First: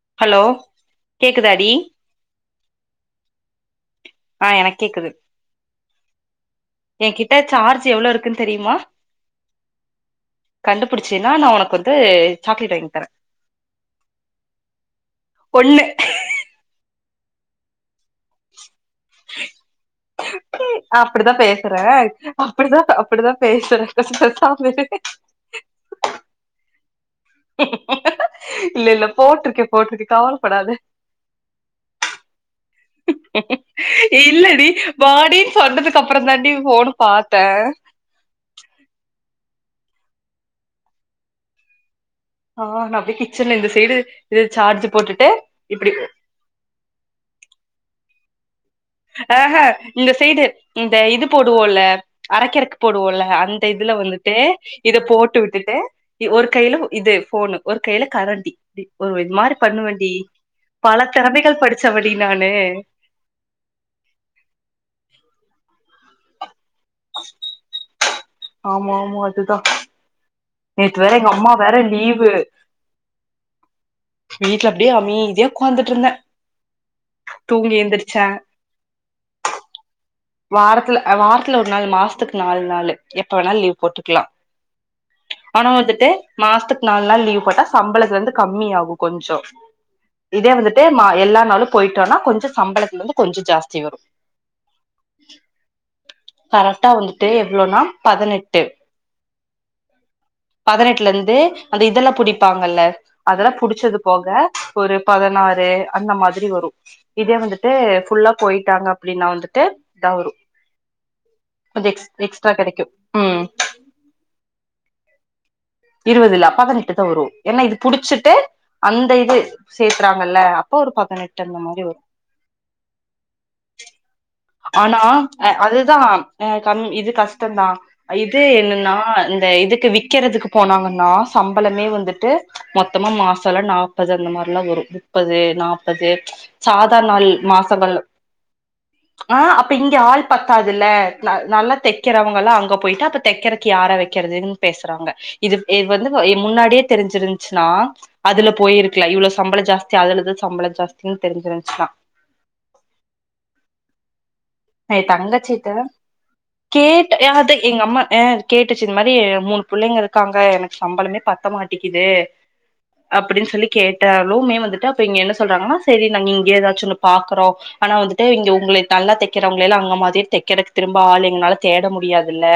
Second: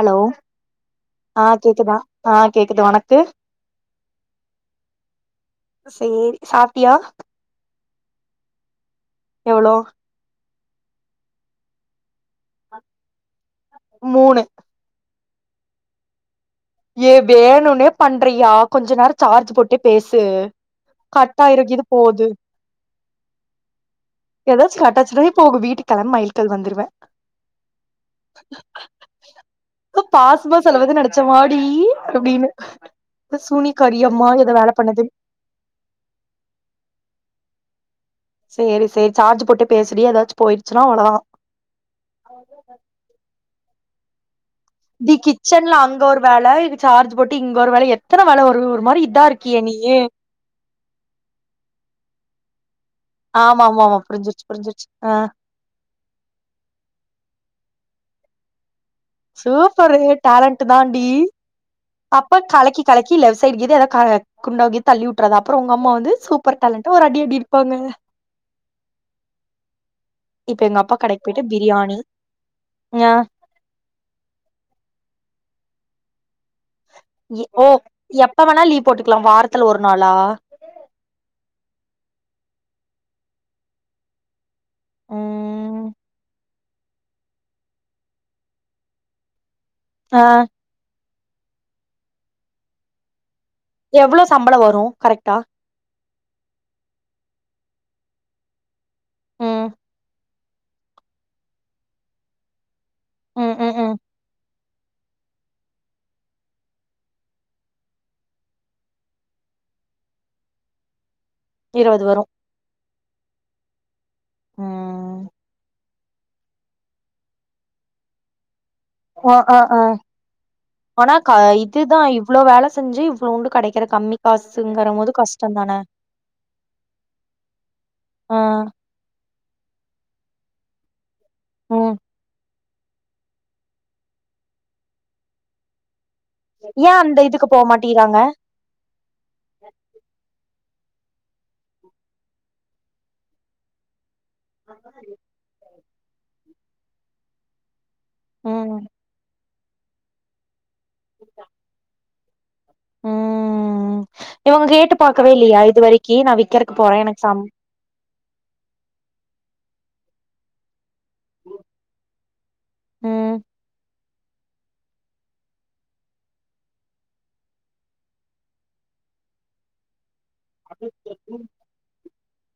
allow hello ஆ கேக்குதாடி கேக்குதா ஆ கேக்குது ஒனக்கு ஆ எனக் கேக்குது சேரி சாப்ட்டியா எங்கிட்ட சார்ஜ் எவ்ளோ இருக்குன் தெரியுமா எவ்ளோ கண்டுபிடிச்சினா நா உனக்கு வந்து சாக்லேட் வாங்கி தரே மூணு ஒண்ணு ஏ வேணுனே பண்ட்றியா கொஞ்ச நேர சார்ஜ் போட்டே பேசு அப்படிதா கட்டாயிர கீது பேசுறே போது அப்படிதா அப்படிதா பேசுறே கொஞ்சோ பேசாம எதாச்சு இரு கட்டாச்சுனா இப்ப உங்க வீட்டு கெளம் மைல்கள் வந்துருவே இல்ல இல்ல போட்டிருக்கே போட்டிருக்கே பாஸ்மா கவலப்படாத செலவுகுன் நெனச்ச வா ம் அப்டினு ஏ இல்லடி வேல பண்ணுது வாடின் சொன்னதுக்கப்றந்தான்டி ஃபோன பாத்த சேரி சேரி சார்ஜ் போட்டே பேசுடி எதாச்சு போயிடுச்சுனா அவளதா ஆ நா அப்டே கிச்சன்ல இந்த சைடு இது சார்ஜ் டீ போட்டுட்டு கிச்சன்ல இப்டி அங்க ஒரு வேல இது சார்ஜு போட்டு இங்க ஒரு வேல எத் தன வேல வரூ ஆ ஹ இந்த சைடு இந்த இது போடுவோல்ல அரக்கிறக் போடுவோல்ல அந்த ஆமா ஆமா இதுல ஆமா வந்துட்டு புரிஞ்சிருச்சு புரிஞ்சிருச்சு இதப் ஆ போட்டு விட்டுட்டு இ ஒரு கைல இது ஃபோனு ஒரு கைல கரண்டி இப்டி ஒரு இது மாரி சூப்பரு பண்ணுவேண்டி டேலண்ட்டு பல தான்டி திறமைகள் படிச்சவடி அப்ப நானு கலக்கி கலக்கி லெஃப் சைட் கீது எதா கா குண்டாகி தள்ளி உட்றாத அப்றொ உங்க அம்மா வந்து சூப்பர் டேலண்ட்ட ஒரு அடி அடிப்பாங்க ஆமா ஆமா அதுதா இப்ப எங்க அப்பா நேத்து வேற கடைக் எங்க பொய்ட்டு அம்மா வேற பிரியாணி லீவு ஞா வீட்ல அப்டியே அமீதியா உக்காந்துட்ருந்த எ ஓ எப்ப வேணா லீவ் போட்டுக்லா வாரத்துல ஒரு நாளா வாரத்துல ஆ வாரத்துல ஒரு நாள் மாசத்துக்கு நால் நாளு எப்ப வேணா லீவ் போட்டுக்லா ஆனா ம் வந்துட்டு மாசத்துக்கு நாலு நாள் லீவ் போட்டா சம்பளத்துலந்து கம்மி ஆகு கொஞ்சோ ஆ இதே வந்துட்டு மா எல்லா நாளும் போயிட்டோனா கொஞ்ச சம்பளத்துலந்து கொஞ்ச ஜாஸ்தி வரு எவ்ளோ சம்பளம் வரும் கரெக்டா கரெக்டா வந்துட்டு எவ்ளோனா பதினெட்டு ம் பதினெட்டுலருந்து அந்த இதெல்ல புடிப்பாங்கல்ல அதெல்லா ம் ம் ம் புடிச்சது போக ஒரு பதனாறு அந்த மாதிரி வரும் இதே வந்துட்டு ஃபுல்லா போயிட்டாங்க அப்டின்னா வந்துட்டு தௌரு அது இருவது எக்ஸ் வரும் எக்ஸ்ட்ரா கெடைக்கும் உம் ம் இருவதுல்ல பதினெட்டுதான் வரும் ஏன்னா இது புடிச்சிட்டு அந்த இது ஆ ஆ ஆ சேத்தறாங்கல்ல அப்ப ஒரு ஆனா க பதினெட்டு அந்த மாரி இதுதான் வரும் இவ்ளோ வேல செஞ்சு இவ்ளோண்டு கெடைக்கிற கம்மி காசுங்கற ஆனா போது கஷ்டம் தானே அதுதான் அஹ் கம் இது கஷ்டம்தான் ஆ இது என்னன்னா இந்த இதுக்கு விக்கறதுக்கு போனாங்கனா சம்பளமே ம் வந்துட்டு மொத்தமா மாசல்லா நாப்பது அந்த மாரி எல்லாம் வரும் முப்பது நாப்பது ஏ சாதா அந்த நாள் இதுக்கு போ மாசங்கள் மாட்டிறாங்க ஆஹ் அப்ப இங்க ஆள் ப அதுல நல்லா தைக்கிறவங்களா அங்க போயிட்டா அப்ப தைக்கறக்கு யார வைக்க ககிறதுன் பேசுறாங்க இது வந்து முன்னாடியே தெரிஞ்சிருச்சுன்னா அதுல ம் போயிருக்கல இவ்ளோ சம்பளம் ஜாஸ்தி அதுலதா சம்பளம் ஜாஸ்தி [unintelligible] தெரிஞ்சுரிஞ்சுனா ம் இவங்க கேட்டு என் பாக்கவே இல்லையா தங்கச்சிட்ட இது வரைக்கி நா விக்கறக்கு போறே கேட்ட எனக்கு ஏ சம் அது எங்க அம்மா ஆஹ் கேட்டுச்சு இந்த மாரி மூணு புள்ளைங்களுக் காங்க எனக்கு சம்பளமே பத்த மாட்டிக்குது ம் அப்டின்னு சொல்லி கேட் ட்டாலுமே வந்துட்டுங்க என்ன சொல்றாங்கன்னா சரி நாங்க இங்கே ஏதாச்சும் ஒன்னு பாக்கறோம் ஆனா வந்துட்டு இங்க உங்கள நல்லா தைக்கிறவங்கள அங்க மாதிரி தைக் கிடக் திரும்ப ஆள் எங்களால தேட முடியாது ல்ல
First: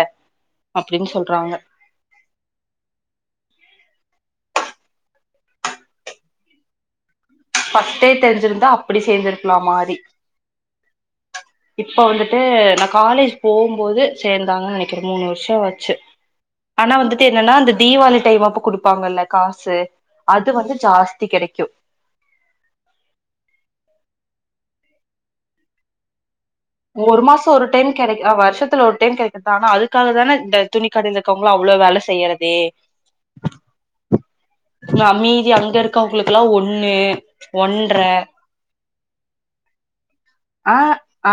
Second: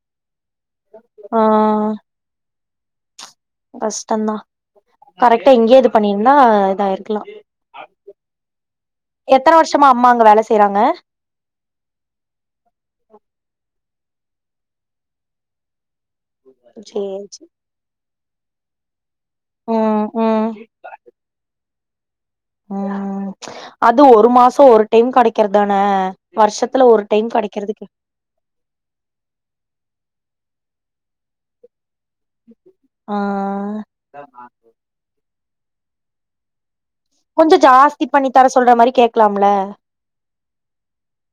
அப்படின்னு ஆ சொல்றாங்க கஷ்டம்தான் கரெக்டா எங்கேயே இது பண்ணியிருந்தா இதாயிருக்கு ஃபஷ்டே தெரிஞ்சிருந்தா அப்படி எத்தன சேர்ந்திருக்கலாம் வருஷமா மாரி அம்மா அங்க வேல செய்றாங்க இப்ப வந்துட்டு நான் காலேஜ் போம்போது சேர்ந்தாங்கு நினைக்கிற மூணு வருஷம் வச்சு ஆனா சேரி வந்துட்டு சேரி என்னன்னா அந்த தீபாவளி டைமப்ப குடுப்பாங்கல்ல காசு ம் ம் அது வந்து ஜாஸ்தி கிடைக்கும் சோ ஒரு டைம் கடைக்கிற தான ஒரு மாச ஒரு டைம் கெடைக் வர்ஷத்துல ஒரு டைம் கெடைக்குது ஆனா அதுக்காக தான இந்த துணிக்கடைல இர்க்கவங்ளா அவ்ள வேல செய்யறதே ஆ இந்த அம்மி அங்க இருக்கவங்களுக்கெல்லா ஒன் கொஞ்ச ஜாஸ்தி பண்ணி தர சொல்ற மாரி கேக்கலாம்ல ஆ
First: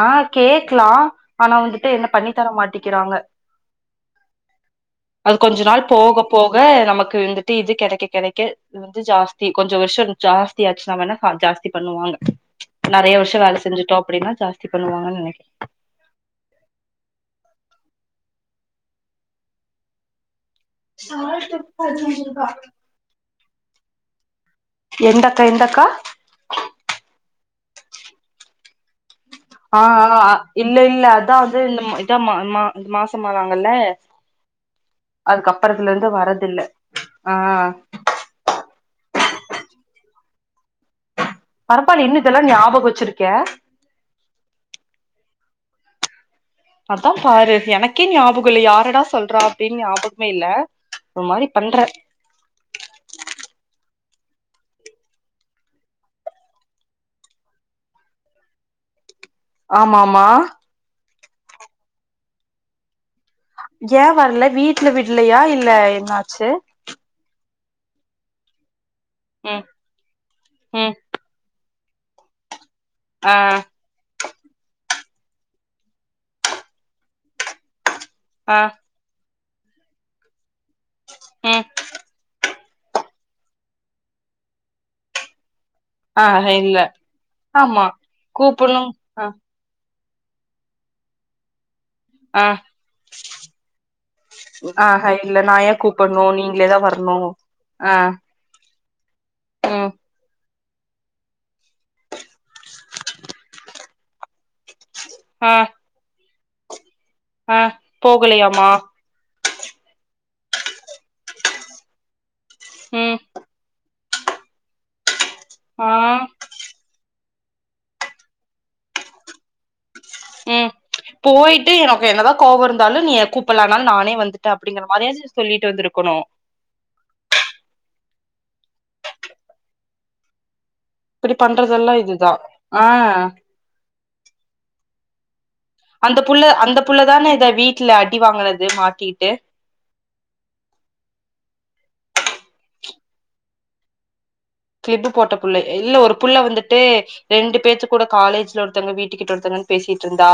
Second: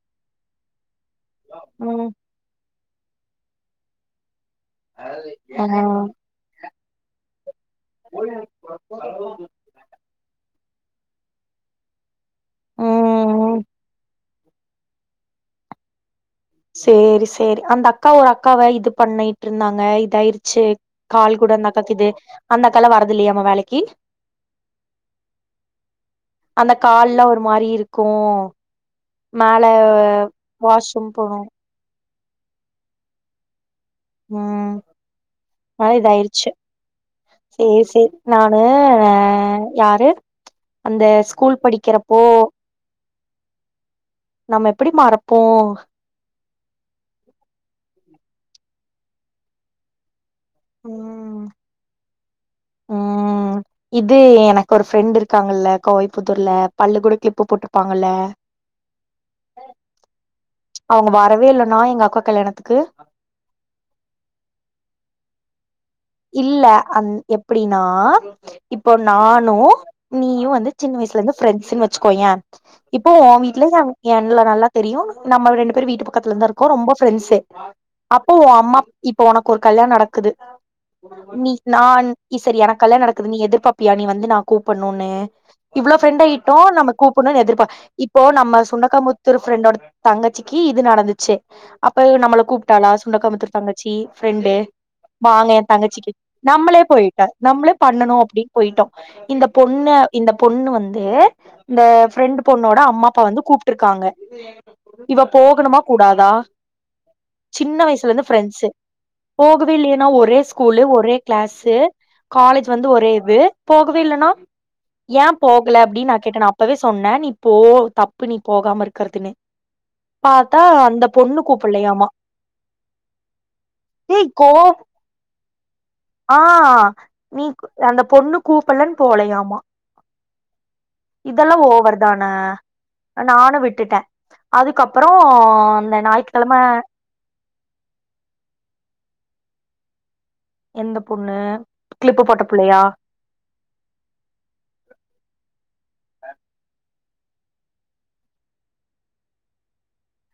ஆ கேக்லா ஆனா வந்துட்டு என்ன ம் பண்ணி தர மாட்டிங் கிறாங்க அது கொஞ்ச ஆ நாள் போக போக நமக்கு வந்து இது கெடைக்க கெடைக்க இது வந்து ஜாஸ்தி கொஞ்ச வருஷ ஜாஸ் தியாச்சுனா வேனா ஜாஸ்தி பண்ணுவாங்க நெறையா வருஷ ம் வேல செஞ்சுட் டினா ஜாஸ்தி பண்ணுவாங்கன் நெனைக் சேரி சேரி அந்த அக்கா ஒரு அக்காவ இது பண்ணிட்ருந்தாங்க இதாயிரு ச்சு கால் கூட அந்த அக்காக் இது அந்த அக்கால வரது இல்லயாமா வேலைக்கு எந்தக்கா எந்தக்கா அந்த கால்லா ஒரு மாரி இருக்கு மேல அ அ அ இல்ல இல்ல வாஷ்ரூம் அதா போனு வந்து இந்த தா மா மா மாசம் ஆனாங்கல்ல ம் அதுக்கப்பறத்துல இருந்து வரதுல்ல சேர் சேர் நானு யாரு அந்த ஸ்கூல் பரப்பால்யே படிக்கிறப்போ இன்னு இதல்லா ஞாபக் வச்சிருக் கே நம்ம எப்டி மறப்போ அதா பாரு எனக்கே ஞாபகம்ல்ல யாரடா சொல்ற அப்டின்னு ஞாபக மே இல்ல ஓரு ம் மாரி பண்ற ம் இது எனக்கு ஒரு ஃப்ரெண்ட் இருக்காங்கல்ல கோவைபுத்தூர்ல பல்லு கூட க்ளிப்பு போட்ருப்பாங்கல்ல ஆமாமா உங்க வரவே இல்லன்னா எங் அக்கா கல்யாணத்துக்கு ஏ வர்ல வீட்ல விட்லியா இல்ல என்னாச்சு இல்ல அந் எப் ப்டினா இப் போ நானு ம் நீயு வந்து ம் சின்ன வய்சுலேந்து ஃப்ரெண்டஸுன் வச் கோயேன் [unintelligible] இப்போ ஆ ஓம் வீட்டில சமைச்ன [unintelligible] இல்ல நல்லா தெரியும் நம்ம ரெண்டு பேரும் வீட்டு பக்கத்துல தான் இருக்கோம் ரொம்ப ப்ரெண்ட்ஸு அப்போ ஓ ஆ அம்மா இப்ப உனக்கு ஒரு கல்யாணம் நடக்குது நீ ம் நான் இ சரி எனக்கு கல்யாணம் நடக்குது நீ எதிர்பார்ப்பியா வந்து நான் கூப்பிடணூ இவ்ளோ ஃப்ரெண்ட் ஆ ஆகிட்டோம் இல்ல நம்ம கூப்பிடணும்னு எதிர்பார்ப் ஆமா இப்போ நம்ம கூப்புட்ணு ஆ சுண்டக்காமுத்தூர் ஃப்ரெண்டோட தங்கச்சிக்கு இது நடந்துச்சு அப்ப நம்மளை ஆ கூப்பிட்டாளா சுண்டக்காமுத்தூர் தங்கச்சி ஃப்ரெண்டு ஆஹ இல்ல நா வாளே ஏ தங்கச்சிக்கு கூப்புட்ணு நீங்களே தா நம்மளே வரணு போயிட்டா நம்மளே ஆ பண்ணணும் அப்படின்னு போயிட்டோம் இந்த ம் பொண்ணு இந்த பொண்ணு வந்து இந்த ஃப்ரெண்ட் பொண்ணோட அம்மா அப்பா வந்து கூப்பிட்டு இருக்காங்க இவ ஆ போகணுமா கூடாதா ஆ சின்ன வயசுல இருந்து பஃப்ரெண்ட்ஸ் போகலையாமா போகவே இல்லையேன்னா ஒரே ஸ்கூல்லு ஒரே கிளாஸ்சு காலேஜ் வந்து ஒரே ம் இது போ [unintelligible] ஏன் போகலே ஆ அப்படின்னு நான் கேட்டேன் நான் அப்பதே சொன்னேன் நீ போ தப்பு நீ போகாம இருக்கதுன்னு உம் போயிட்டு எனக்கு என்னதா கோவம் இருந்தாலும் நீ கூப்படலேனாலும் நானே வந்துட்டேன் அப்படிங்கிற மாதிரி ஆஹ் நீ அந்த பொண்ணு கூப்பலேனு போகலயாமா இப்டி இதெல்லாம் பண்றதெல்லா ஓவர் தானே இதுதா ஆ நானும் விட்டுட்டேன் அதுக்கப்பறம் அந்த புள்ள அந்த புள்ள தானே இத வீட்டுல அடி வாங்குனது மாட்டிட்டு எந்த பொண்ணு கிளிப்பு போட்ட புள்ளையா கிளிப்பு போட்ட புள்ள இல்ல ஒரு புள்ள வந்துட்டு ரெண்டு பேத்து கூட காலேஜ்ல ஒருத்தவங்க வீட்டுக்கிட்ட ஒருத்தவங்கிட்டே பேசிட்டு இருந்தா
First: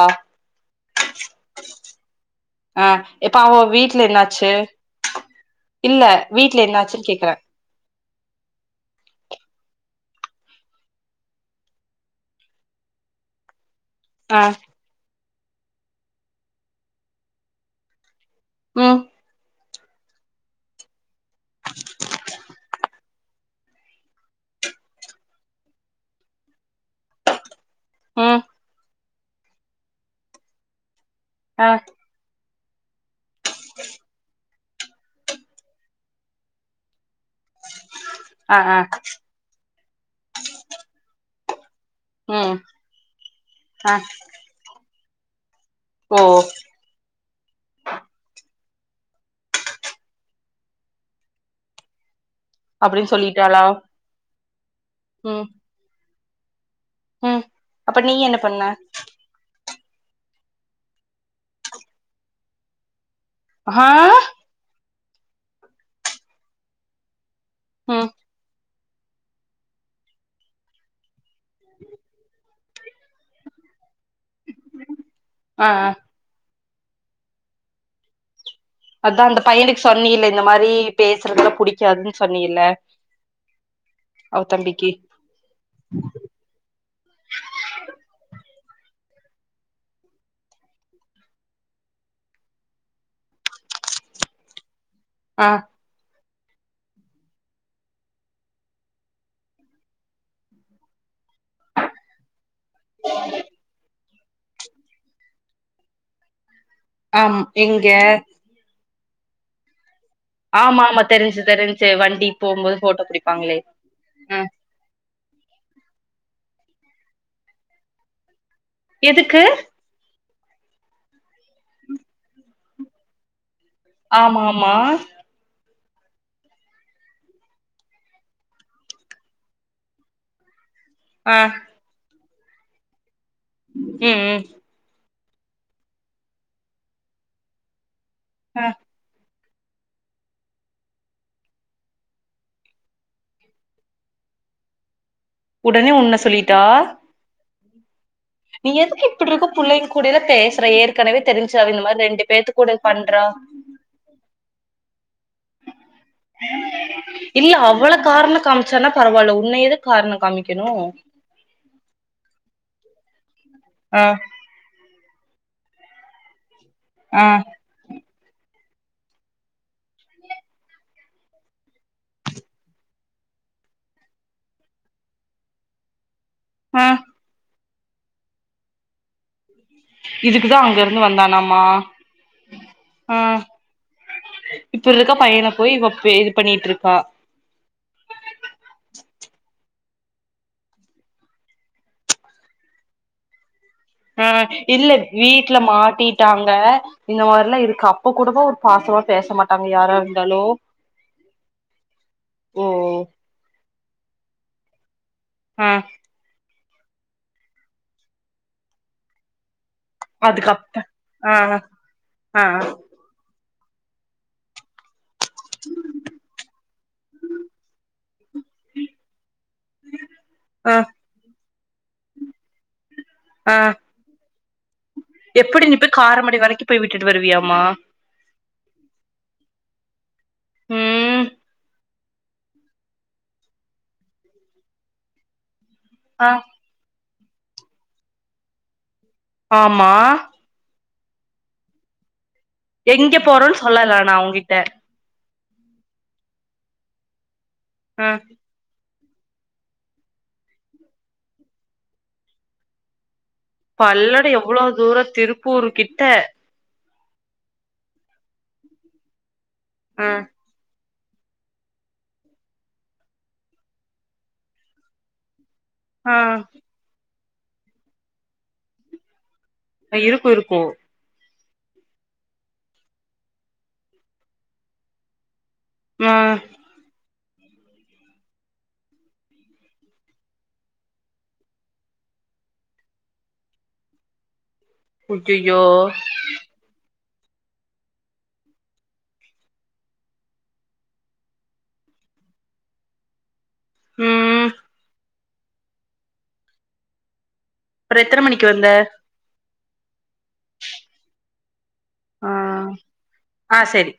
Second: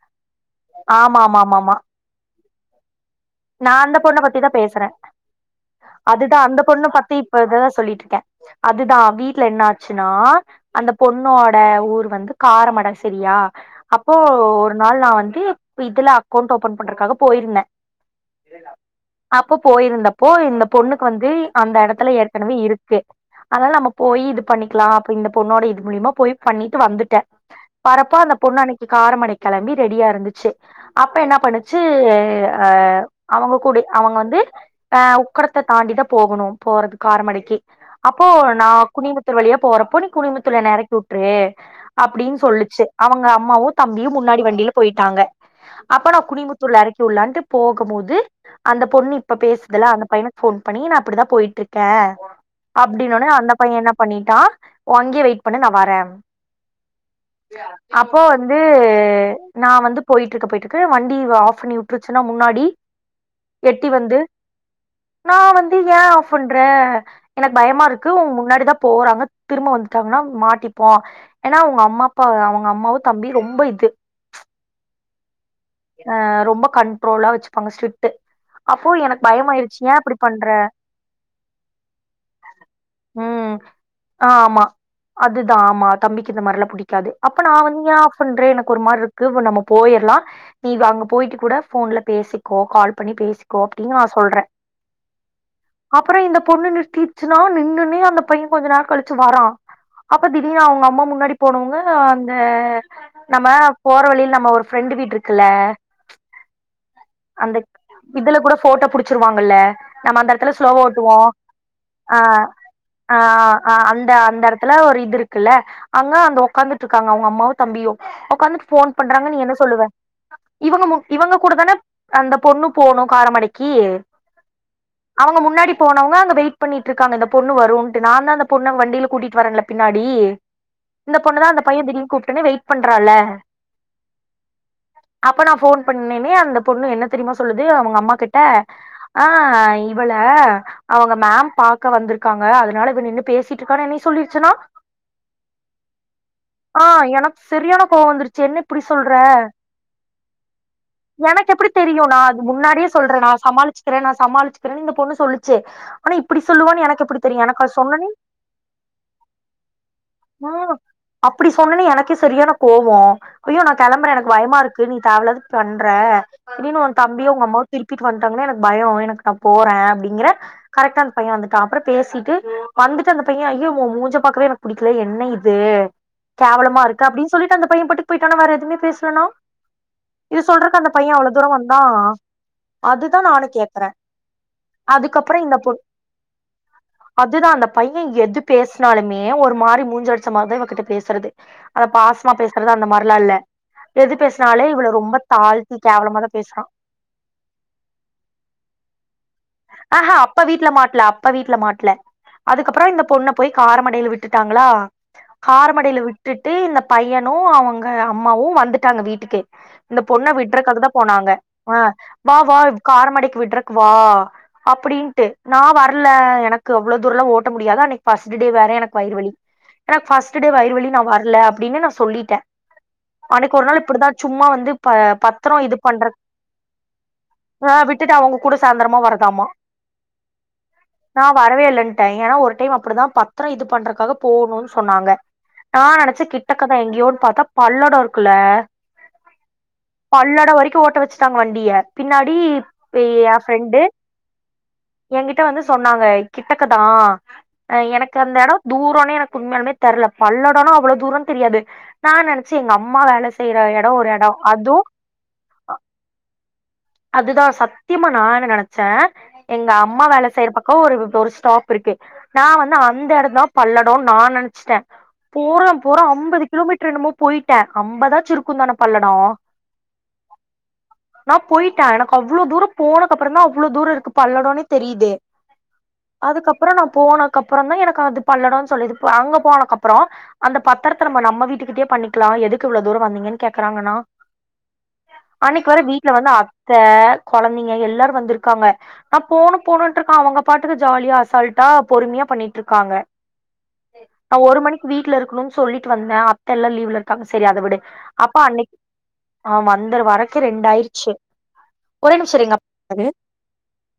ஆமா ஆமா ஆமாமா ஆ இப்ப அவ நான் அந்த வீட்ல பொண்ண என்னாச்சு பத்திதான் பேசுறேன் இல்ல அதுதான் வீட்ல அந்த பொண்ணு என்னாச்சுன்னு பத்தி கேக்குறே இப்ப இததான் சொல்லிட்டு இருக்கேன் அதுதான் வீட்டுல என்ன ஆச்சுன்னா அந்த பொண்ணோட ஊர் வந்து காரமடை சரியா அப்போ ஆ ஒரு நாள் நான் வந்து ட்டு இதுல அக்கௌண்ட் ஓப்பன் பண்றக்காக போயிருந்தே உம் ப்ப போயிருந்தப்போ இந்த பொண்ணுக்கு வந்து அந்த எடத்துல ஏற்கனவே இருக்கு அதனால நம்ம போயி இது பண்ணிக்லா அப்டி இந்த பொண்ணோட இது மூலியமா போயி பண்ணிட்டு வந்துட்டே வரப்போ அந்த ம் பொண்ண அன்னிக்கி காரமடைக் கெளம்பி ரெடியா இருந்து செ அப்ப என்னா ஆ பண்ணுச்சு அ அவங்க கூடு அவங்க வந்து அ உக்கரத்த தாண்டிதா போகணும் போறது காரமடைக்கி அப்போ ஆ நா ஆ குனியமுத்தூர் வழியா போறப்போ நீ குனிமுத்தூர்ல என்ன எறக்கி உட்ரு அப்டின் ம் சொல்லுச்சு அவங்க அம்மாவு ஆ தம்பியு முன்னாடி வண்டியில போயி ட்டாங்க அப்ப நா ஓ குனிமுத்தூர்ல எறக்கி உள்ளாண்ட்டு போகம் போது அந்த பொண்ணு இப்ப பேசுதுதில்ல அந்த பையனுக் ஃபோன் பண்ணி நா இப்டிதா போயிட்ருக்கே அப்டின்னு அப்டின்னொனே அந்த சொல்லிட்டாளா பைய என்ன பண்ணிட்டா ஓ அங்கியே வெயிட் ம் பண்ணு நா வரே ம் அப்ப நீ அப்போ என்ன வந்து பண்ண நா வந்துப் போயிட்ருக்க போயிட்ருக்க வண்டி வ ஆஃப் பண்ணி உட்டுருச்சுன்னா முன்னாடி ஆ எட்டி வந்து நா வந்து ஏ ஆஃப் பண்ற எனக் பயமா ம் இருக்கு உங் முன்னாடி தாப் போறாங்க திரும்ப வந்துட்டாங்கன்னா மாட்டிப்போ ஏனா உங்க அம்மா அப்பா அவ அவுங் க அம்மாவு தம்பியு ரொம்ப இது ஆ ஆ அ ரொம்ப கண்ட்ரோலா வெச்சுப்பாங்க ஸ்ட்ரிட்டு அப்போ அதா எனக் அந்த பயம் ஆயிருச்சு பையனுக்கு ஏ இப்டி சொன்னீல இந்த பண்ற மாரி பேசுறதுலா புடிக்காதுன்னு சொன்னீல ம் ஆ அவ ஆமா தம்பிக்கு அதுதா ஆமா தம்பிக்கு இந்த மாரில்லா புடிக்காது அப்ப நா வந்து ஏ ஆஃப் பண்றே என ஒரு மார்ருக்கு வ் நம்ம போயிர்றலா நீ இவ் அங்க போயிட்டு கூட ஃபோன்ல பேசிக்கோ கால் பண்ணி பேசிக்கோ அப்டின் நா சொல்றே ஆ அப்புறோ இந்தப் பொண்ணு நிறுத்திச்சுன்னா நின்னுனே அந்த பைய கொஞ்ச நேர கழிச்சு வரா அப்ப திடீனு அவுங்க அம்மா முன்னாடிப் போனவங்க அந்த நம்ம போற வழியி நம்ம ஒரு ஃப்ரெண்டு வீட்டுரு க்குல ஆம் எங்க ச்சிருவாங்கல்ல நம்ம அந்த எடத்துல ஸ்லோவா ஆமா ஆமா ஓட்டுவோ தெரிஞ்சு தெரிஞ்சு அ வண்டி போம்போது போட்டோ அ புடிப்பாங்களே அ அந்த ஆ அந்த எடத்துல ஒரு இது இருக்கல்ல அங்க அந்த உக்காந்து ட்ருக்காங்க அவுங்க அம்மாவு தம்பியு உக்காந்துட்டு ஃபோன் பண்றாங்க நீ எதுக்கு என்ன சொல்லுவ இவுங்க மு இவுங்க கூடதான அந்த பொண்ணு போணு காரமடைக் கி ஆமா ஆமா அவுங்க முன்னாடி போனவங்க அங்க வெயிட் பண்ணிட்டு இருக்காங்க இந்த பொண்ணு வருன்ட்டு நான்தா அந்த பொண்ணு வண்டில கூட்டிட்டு வரன்ல்ல பின்னாடி இந்த ஆ பொண்ணுதா அந்த பையன் திடீர்னு கூப் டொன்ன வெயிட் பண்றால்ல ம் ம் அப்ப நா ஃபோன் பண்ணிமே அந்த பொண்ணு என்ன தெரியுமா சொல்லுது அவுங்க அம்மா கிட்ட ஆ ஆ அ இவள அவுங்க மேம் பாக்க வந்திருக்காங்க அதனால இவ நின்னு பேசிட்டு இருக்கானு என்னை சொல்லிருச்சுனா உடனே உன்ன சொல்லிட்டா செரியான கோவோ வந்துருச்சு என்ன நீ இப்டி எதுக்கு சொல்ற இருக்க புள்ளைங்க கூடலா பேசுற ஏற்கனவே எனக்கு தெரிஞ்சு எப்புடி அவ இந்த தெரியு மாரி நா ரெண்டு அது பேத்து கூட முன்னாடியே சொல்ற பண்றா நா சமாளிச்சிக்கிற நா சமாள்ச்சுக்குறன்னு இந்த பொண்ணு சொல்லுச்சி ஆனா இப்புடி சொல்லுவான்னு எனக்கு எப்புடி தெரியு இல்ல எனக்கு அது அவள சொன்னோனே காரண காமிச்சானா பரவால்ல உன்ன எதுக்கு காரண காமிக்கணு ம் அப்புடி சொன்னொனே எனக்கே செரியான கோ ஓ ஐயோ நா ஆ கெளம்புற எனக் கு நீ தேவல்லாது பண்ற திடீனு ஓ ஆ தம்பியோ உங்க அம்மாவோ திருப்பி வன்ட்டாங்கன்னா எனக்கு பயோ எனக்கு நா போற அப்டிங்கிற கரெக்ட்டா அந்த பைய வந்துட்டா அப்பறொ பேசிட்டு வந்துட்டு அந்த பைய ஐயோ ஓ மூஞ்ச பாக்கவே எனக்கு புடிக்லே என்ன இதூ கேவலமா ஆ இருக்கு அப்டின் சொல்லிட்டு அந்தப் பைய பாட்டுக் போயிட்டானா வேற எதுமே பேஸ் சணு இது இதுக்குதா அங்க சொல்றக்கு அந்த இருந்து பைய அவ்ளோ தூரொ வந்தானாமா வந்தா ஆ அதுதா நானு கேக்குற இப்ப இருக்க அதுக்கப்பறோ பையன இந்த பொ போய் இவ இது பண்ணிட்டு இருக்கா அதுதா அந்த பைய எது பேஸ்னாலுமே ஒரு மாரி மூஞ் ச்ல அடிச்சா மார்தா இவக்கிட்ட பேசுறதே அத பாஸ்மா பேசுறது அந்த மார்லா இல்ல எது ஆ பேசினாலே இவள இல்ல ரொம்ப வீட்ல தாழ்த்தி கேவலமாதா மாட்டீட்டாங்க பேசுறா இந்த மார்லா இருக்கு அப்பக் கூடவா ஒரு பாசமா பேச மாட் அ ஹா அப்ப வீட்ல மாட்ல அப்ப வீட்ல மாட்ல ஓ அதுக்கப்பறொ இந்த பொண்ண போய் கா மடையில விட்டுட்டாங்களா ஆ கார் மடையில விட்டுட்டு இந்தப் பையனு அவங்க அம்மாவு வந்துட்டாங்க வீட்டுக்கே இந்த பொண்ண அதுக்கப்ற விட்றக்காகதா போனாங்க ஆ வா ஆ வா கார மடைக்கு விட்ற வா அப்புடி ட்டு நா வர்ல எனக்கு அவ்ளே தூரலா ஓட்ட முடியாது அனைக்கு ஃபஸ்டுடே வேற எனக்கு வயிறு வலி எனக்கு ஃபஸ்டு டே ஆ வயிறு வலி நா வர்ல ப்டினு நா சொல்லிட்ட ஆ அன்னக்கு ஒரு நாள் இப்புடிதா சும்மா வந்து ப பத்தரோ எப்டி நீ இது போய் பண்ற காரமடை வரைக்கு போய் விட்டுட்டு வருவியாமா அ விட்டுட்டு அவ்ங்க குடு சாந்தரமா வர தாமா நா ம் வரவே இல்லன்டே ஏனா ஒரு டைம் அப்படிதா பத்தர இது பண்றக்காக போகணு சொன்னாங்க நா நெனச்ச ஆ கிட்டக்கதா எங்யோ பாத்தா பல்லடோ இருக்குல்ல ஆமா பல்லட வரிக்கும் ஓட்ட வெச் ஸ்ட்டாங்க வண்டிய பின்னாட் எங்கே போறோ சொல்லல ஆனா அவ்ங்கிட்ட ட வந்து சொன்னாங்க கிட்டக்கதா அ ஆ எனக்கு அந்த எட தூர் ன எனக்கு உண்மயாலுமே தெர்ல பல்லடனா அவ்ள தூரன் தெரியாது நா நெனைச்ச எங்க அம்மா வேல செய்யற எடோ ஒரு பல்லட எடோ எவ்ளோ அதுவு தூர திருப்பூர் கிட்ட அதுதா சத்தியமா நா என்ன நெனைச்ச எங்க அம்மா ஆ வேல செய்யற பக்க ஒரு ஒரு ஸ்டாப் இருக்கு நா வந்து அந்த எடந்தா பல்லடோ நா நெனைச்சிட்ட போறம் போற ஆ அம்பது கிலோமீட்டரு என்னமோ போயிட்ட அம்பதாச்சி இருக்குந் தான பல்லடோ இருக்கு இருக்கு நா போய்ட்ட எனக்கு அவ்ளோ தூர போனக்கப்புறந்தா அவ்ளோ தூர இருக்கு பல்லடனே தெரிது ஆ அதுக்கப்பற நா போன துக்கப்புறந்தா எனக்கு அது பல்லடன் சொல்லிது இ அங்க போனக்கப்பற அந்த பத்தரத்த நம்ம நம்ம வீட்டுக்கிட்டயே பண்ணிக்கலா எதுக்கு இவ்வள தூர வந்திங்கன்னு கேக்கறாங்கனா அய்யய்யோ அன்னைக்கு வேற வீட்ல வந்து அத்த கொழந்தைங்க எல்லாரு வந்துருக்காங்க நா போணு போணுன்ட்ருக்க அவங்க பாட்டுக்கு ஜாலியா அசால்ட்டா பொறுமையா பண்ணிட்ருக்காங்க நா ம் ஒரு மணிக்கு வீட்ல இரு குனு சொல்லிட்டு வந்த அத்த எல்லா லீ்வ்ல இருக்காங்க ச சேரி அத விடு அப்றோ எத்தன அப்போ மணிக்கு வந்த அன்னைக் ஆமா வந்துர வரக்கி ரெண்டயிருச்சு ஒரு ஆ நிமிஷோ இருங்க [inaudible] ஆ செரி